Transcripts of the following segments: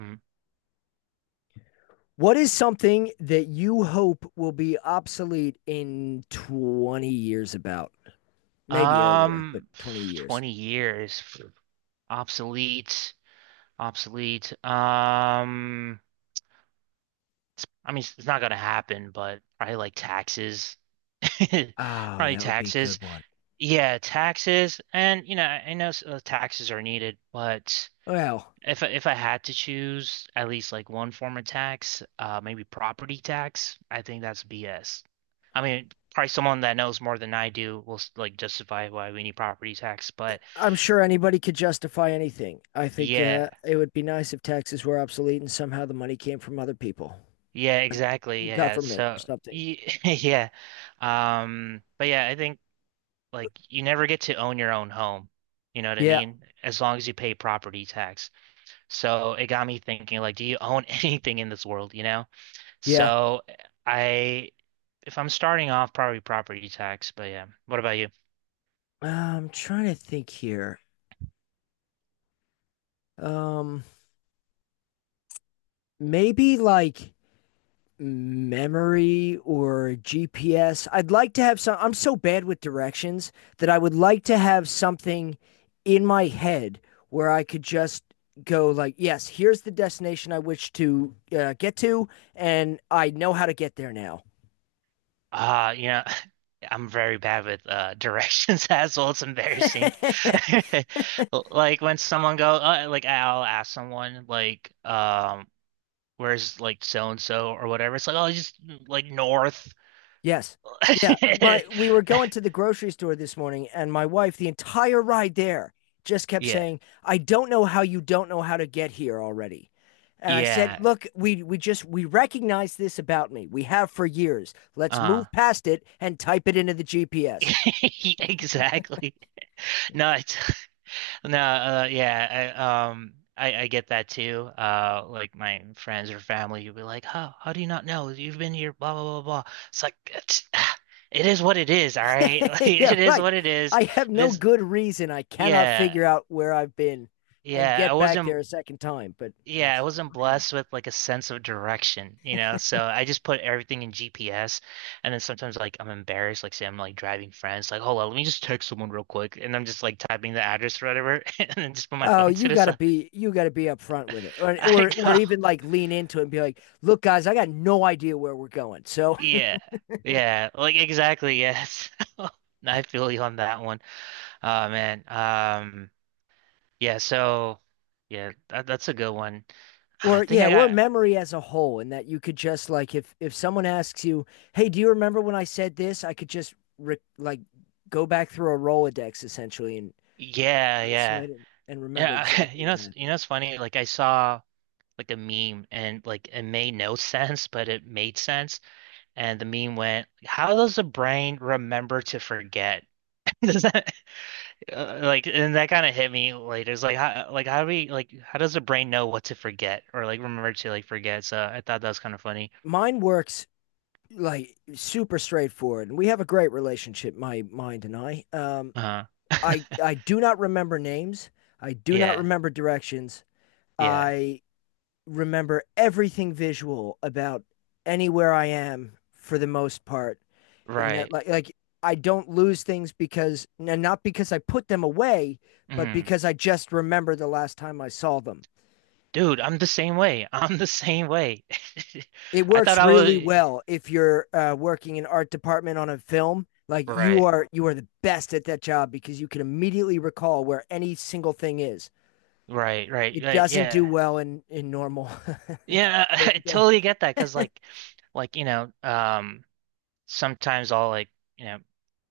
Mm. What is something that you hope will be obsolete in 20 years about? Maybe earlier, but Um, 20 years. 20 years. Obsolete. Obsolete. Um, I mean, it's not gonna happen, but probably like taxes. Oh, Probably that would be a taxes. good one. Yeah, taxes. And you know, I know taxes are needed, but Well, if I had to choose at least like one form of tax, maybe property tax, I think that's BS. I mean, probably someone that knows more than I do will like justify why we need property tax, but I'm sure anybody could justify anything. I think yeah, it would be nice if taxes were obsolete and somehow the money came from other people, yeah, like the exactly. Yeah. government or So, something. Yeah. But yeah, I think like you never get to own your own home. You know what I Yeah, mean? As long as you pay property tax. So it got me thinking, like, do you own anything in this world, you know? yeah. So I, if I'm starting off, probably property tax. But yeah, what about you? I'm trying to think here. Um, Maybe like memory or GPS. I'd like to have some. I'm so bad with directions that I would like to have something in my head where I could just go like, yes, here's the destination I wish to get to, and I know how to get there now. You know, I'm very bad with directions as well. It's embarrassing. Like when someone like I'll ask someone like, where's like so and so or whatever. It's like, oh, just like north. Yes. Yeah. My we were going to the grocery store this morning and my wife the entire ride there just kept Yeah, saying, "I don't know how you don't know how to get here already." And I said, yeah. "Look, we recognize this about me. We have for years. Let's Uh, move past it and type it into the GPS." exactly. No, it's No, yeah, I get that too. Like my friends or family, you'd be like, "Huh? How do you not know? You've been here, blah blah blah blah." It's like it's, it is what it is, all right. Like, Yeah, it is right. what it is. I have no This, good reason I cannot yeah, figure out where I've been and yeah. I get back wasn't, there a second time, but yeah, I that's. wasn't blessed with like a sense of direction, you know. So I just put everything in GPS, and then sometimes like I'm embarrassed, like say I'm like driving friends, like, "Hold on, let me just text someone real quick," and I'm just like typing the address or whatever, and then just put my Oh, phone to you the gotta side. be you gotta be upfront with it, or I or or know. even like lean into it and be like, "Look, guys, I got no idea where we're going." So, Yeah. Yeah. Like exactly. Yes. I feel you on that one. Oh man. Yeah. So. Yeah. That's a good one. I or think yeah, I or got. memory as a whole, and that you could just like if someone asks you, "Hey, do you remember when I said this?" I could just like go back through a Rolodex essentially and Yeah. Yeah. isolate it and remember Yeah. exactly You know. what happened. You know. It's funny. Like I saw like a meme and like it made no sense, but it made sense. And the meme went, "How does the brain remember to forget?" Does that like, and that kind of hit me later. It's like, how do how does the brain know what to forget or like remember to like forget? So I thought that was kind of funny. Mine works like super straightforward, and we have a great relationship, my mind and I. Um, Uh, I I do not remember names. I do not yeah, remember directions. yeah, I remember everything visual about anywhere I am for the most part. In that, right. like I don't lose things because, and not because I put them away, but Hmm. because I just remember the last time I saw them. Dude, I'm the same way. I'm the same way. It I works thought I was really well if you're working in art department on a film. Like you right, are, you are the best at that job because you can immediately recall where any single thing is. It right. doesn't do Yeah, well in normal. yeah. I totally get that because, you know. Sometimes I'll like, you know,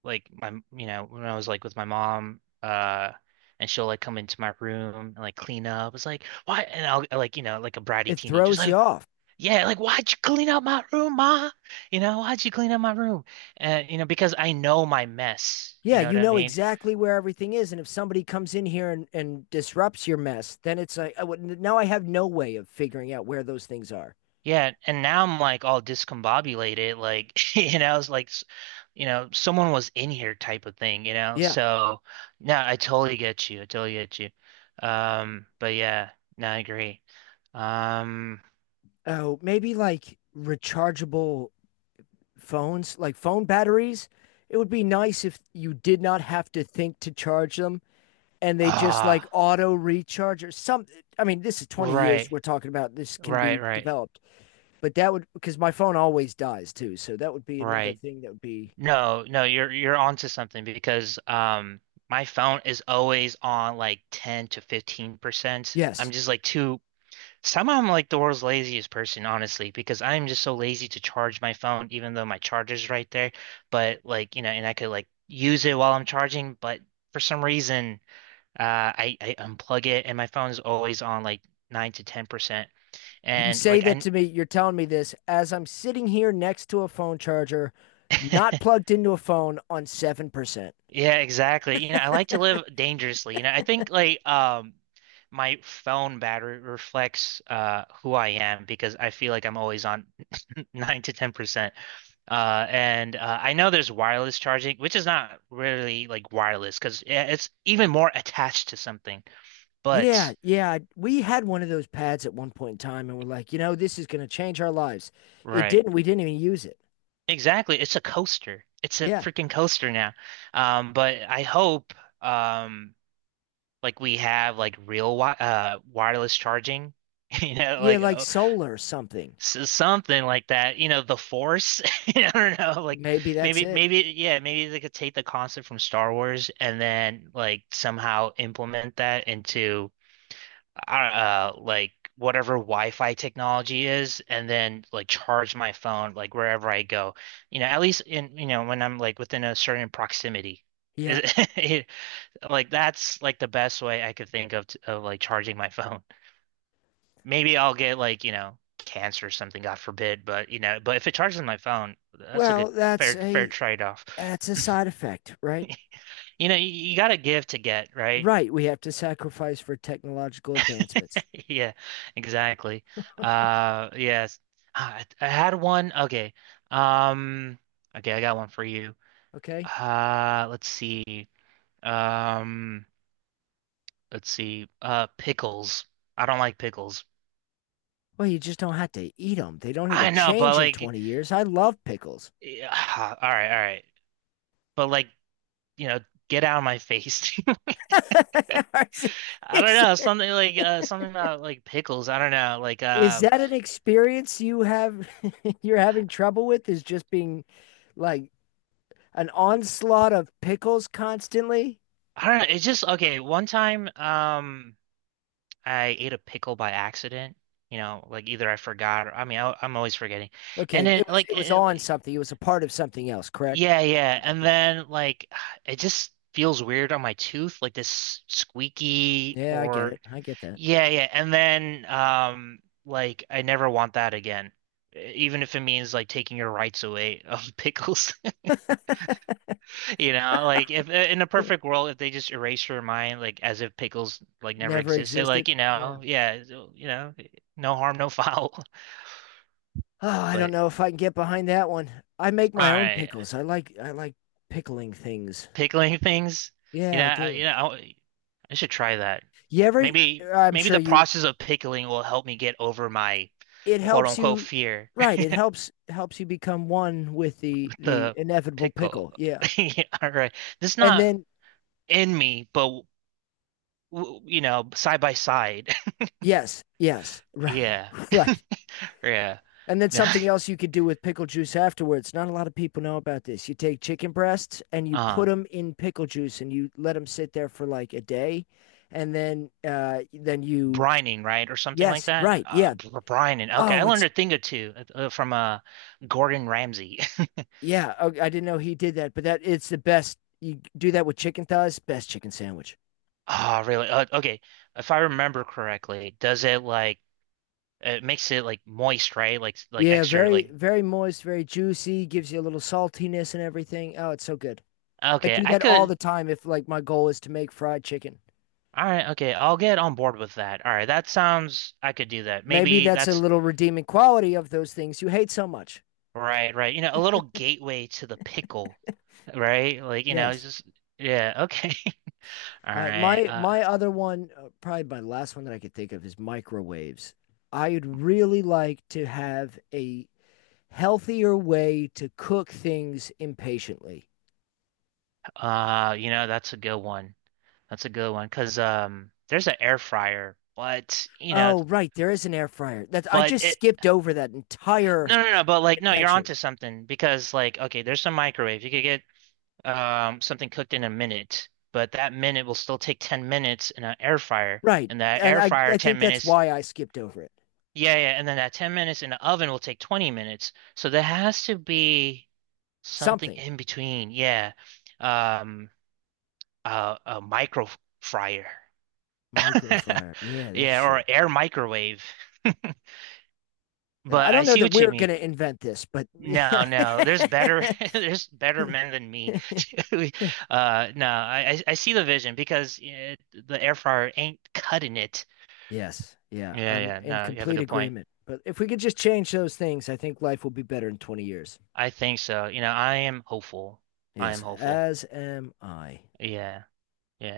like my, you know, when I was like with my mom, and she'll like come into my room and like clean up. It's like, why? And I'll like, you know, like a bratty It teenager's throws you like, off. yeah, like, why'd you clean up my room, ma? You know, why'd you clean up my room? And, you know, because I know my mess, you Yeah, know what you I know mean? exactly where everything is, and if somebody comes in here and disrupts your mess, then it's like now I have no way of figuring out where those things are. Yeah, and now I'm like all discombobulated, like you know, it's like you know, someone was in here type of thing, you know. Yeah. So no, I totally get you. I totally get you. But yeah, no, I agree. Um, Oh, maybe like rechargeable phones, like phone batteries. It would be nice if you did not have to think to charge them, and they just like ah, auto recharge or some. I mean, this is 20 years right, we're talking about. This can right, be right, developed, but that would because my phone always dies too, so that would be another right. thing that would be. No, no, you're onto something because my phone is always on like 10 to 15%. Yes. I'm just like too Somehow I'm like the world's laziest person, honestly, because I'm just so lazy to charge my phone, even though my charger's right there. But like, you know, and I could like use it while I'm charging, but for some reason, I unplug it and my phone is always on like nine to 10%. You And say like, that I, to me, you're telling me this as I'm sitting here next to a phone charger, not plugged into a phone on 7%. yeah, exactly. You know, I like to live dangerously. You know, I think like, my phone battery reflects, who I am because I feel like I'm always on nine to 10%. And I know there's wireless charging, which is not really like wireless because it's even more attached to something. Yeah, But yeah. We had one of those pads at one point in time and we're like, you know, this is going to change our lives. It right, didn't. We didn't even use it. exactly. It's a coaster. It's a Yeah. freaking coaster now. But I hope um like we have like real wi wireless charging, you know, Yeah, like like oh, solar or something. s something like that. You know, the Force. I don't know, like Maybe that's maybe it. maybe yeah, maybe they could take the concept from Star Wars and then like somehow implement that into like whatever Wi-Fi technology is, and then like charge my phone like wherever I go. You know, at least in you know when I'm like within a certain proximity. Yeah. Is- Like that's like the best way I could think of of like charging my phone. Maybe I'll get like you know cancer or something, God forbid. But you know, but if it charges my phone, that's a good Well, that's fair a trade-off. that's a side effect, right? You know, you got to give to get, right? Right. We have to sacrifice for technological advancements. Yeah, exactly. Yes. I had one. Okay. Um, okay, I got one for you. Okay. Let's see. Um, let's see. Pickles. I don't like pickles. Well, you just don't have to eat them. They don't need to I know, but change in like, 20 years. I y- love pickles. Ah, all right. But like, you know, get out of my face. I don't is, know, something like something about like pickles. I don't know, like is that an experience you have you're having trouble with is just being like an onslaught of pickles constantly? I don't know. It's just okay. One time, I ate a pickle by accident. You know, like either I forgot or I mean, I'm always forgetting. Okay, And then it was like, it was on something. It was a part of something else, correct? yeah, yeah. Yeah, And okay. then like, it just feels weird on my tooth, like this squeaky Yeah, I get or it. I get that. yeah, yeah. And then like I never want that again, even if it means like taking your rights away of pickles. You know, like if in a Yeah. perfect world, if they just erased your mind, like as if pickles like never Never existed, existed. like you Yeah. know, yeah, so, you know, no harm, no foul. Oh, I don't But know if I can get behind that one. I make all my own right, pickles. I like pickling things. pickling things, you Yeah, know, I do. I should try that. You ever? I'm Maybe sure the you. process of pickling will help me get over my It quote helps unquote you, fear. right? It helps helps you become one with the The inevitable pickle. pickle. Yeah, Yeah, All right, this and not then in me, but you know, side by side. yes, yes, right, Yeah, right. yeah. And then something else you could do with pickle juice afterwards. Not a lot of people know about this. You take chicken breasts and you put Uh-huh. them in pickle juice and you let them sit there for like a day, and then you. Brining, right, or something like Yes, that. right, yeah. Brining. Okay, I Oh, learned it's. a thing or two from Gordon Ramsay. Yeah. Oh, I didn't know he did that, but that it's the best. You do that with chicken thighs, best chicken sandwich. Ah, really? Okay, if I remember correctly, does it like it makes it like moist, right? Like Yeah, extra very, like. very moist, very juicy, gives you a little saltiness and everything. Oh, it's so good. I Okay, do I that all could. the time if like my goal is to make fried chicken. All right, okay, I'll get on board with that. All right, that sounds. I could do that. Maybe Maybe that's a that's little redeeming quality of those things you hate so much. right, right. You know, a little gateway to the pickle, right? Like you know, it's Yes. just yeah. Okay, all Uh, right. my my other one, probably my last one that I could think of is microwaves. I would really like to have a healthier way to cook things impatiently. You know, that's a good one. That's a good one because there's an air fryer, but you know, Oh, right, there is an air fryer. That I but just it skipped over that entire no, but like no, you're invention. onto something because like okay, there's some microwave. You could get something cooked in a minute, but that minute will still take 10 minutes in an air fryer, Right. and that And air I, fryer I 10 think that's minutes, why I skipped over it. yeah yeah, and then that 10 minutes in the oven will take 20 minutes. So there has to be something Something. in between. Yeah, um, a micro fryer, Microfryer. Yeah, that's yeah, true. or air microwave. Yeah, I But I don't know see that what you we're going mean. to invent this, but yeah. No, no, there's better, there's better men than me. No, I see the vision because eh, the air fryer ain't cutting it. Yes. Yeah. Yeah, I'm yeah, in no, you have a complete good point. agreement. But if we could just change those things, I think life will be better in 20 years. I think so. You know, I am hopeful. I Yes. am hopeful. As am I. Yeah, yeah.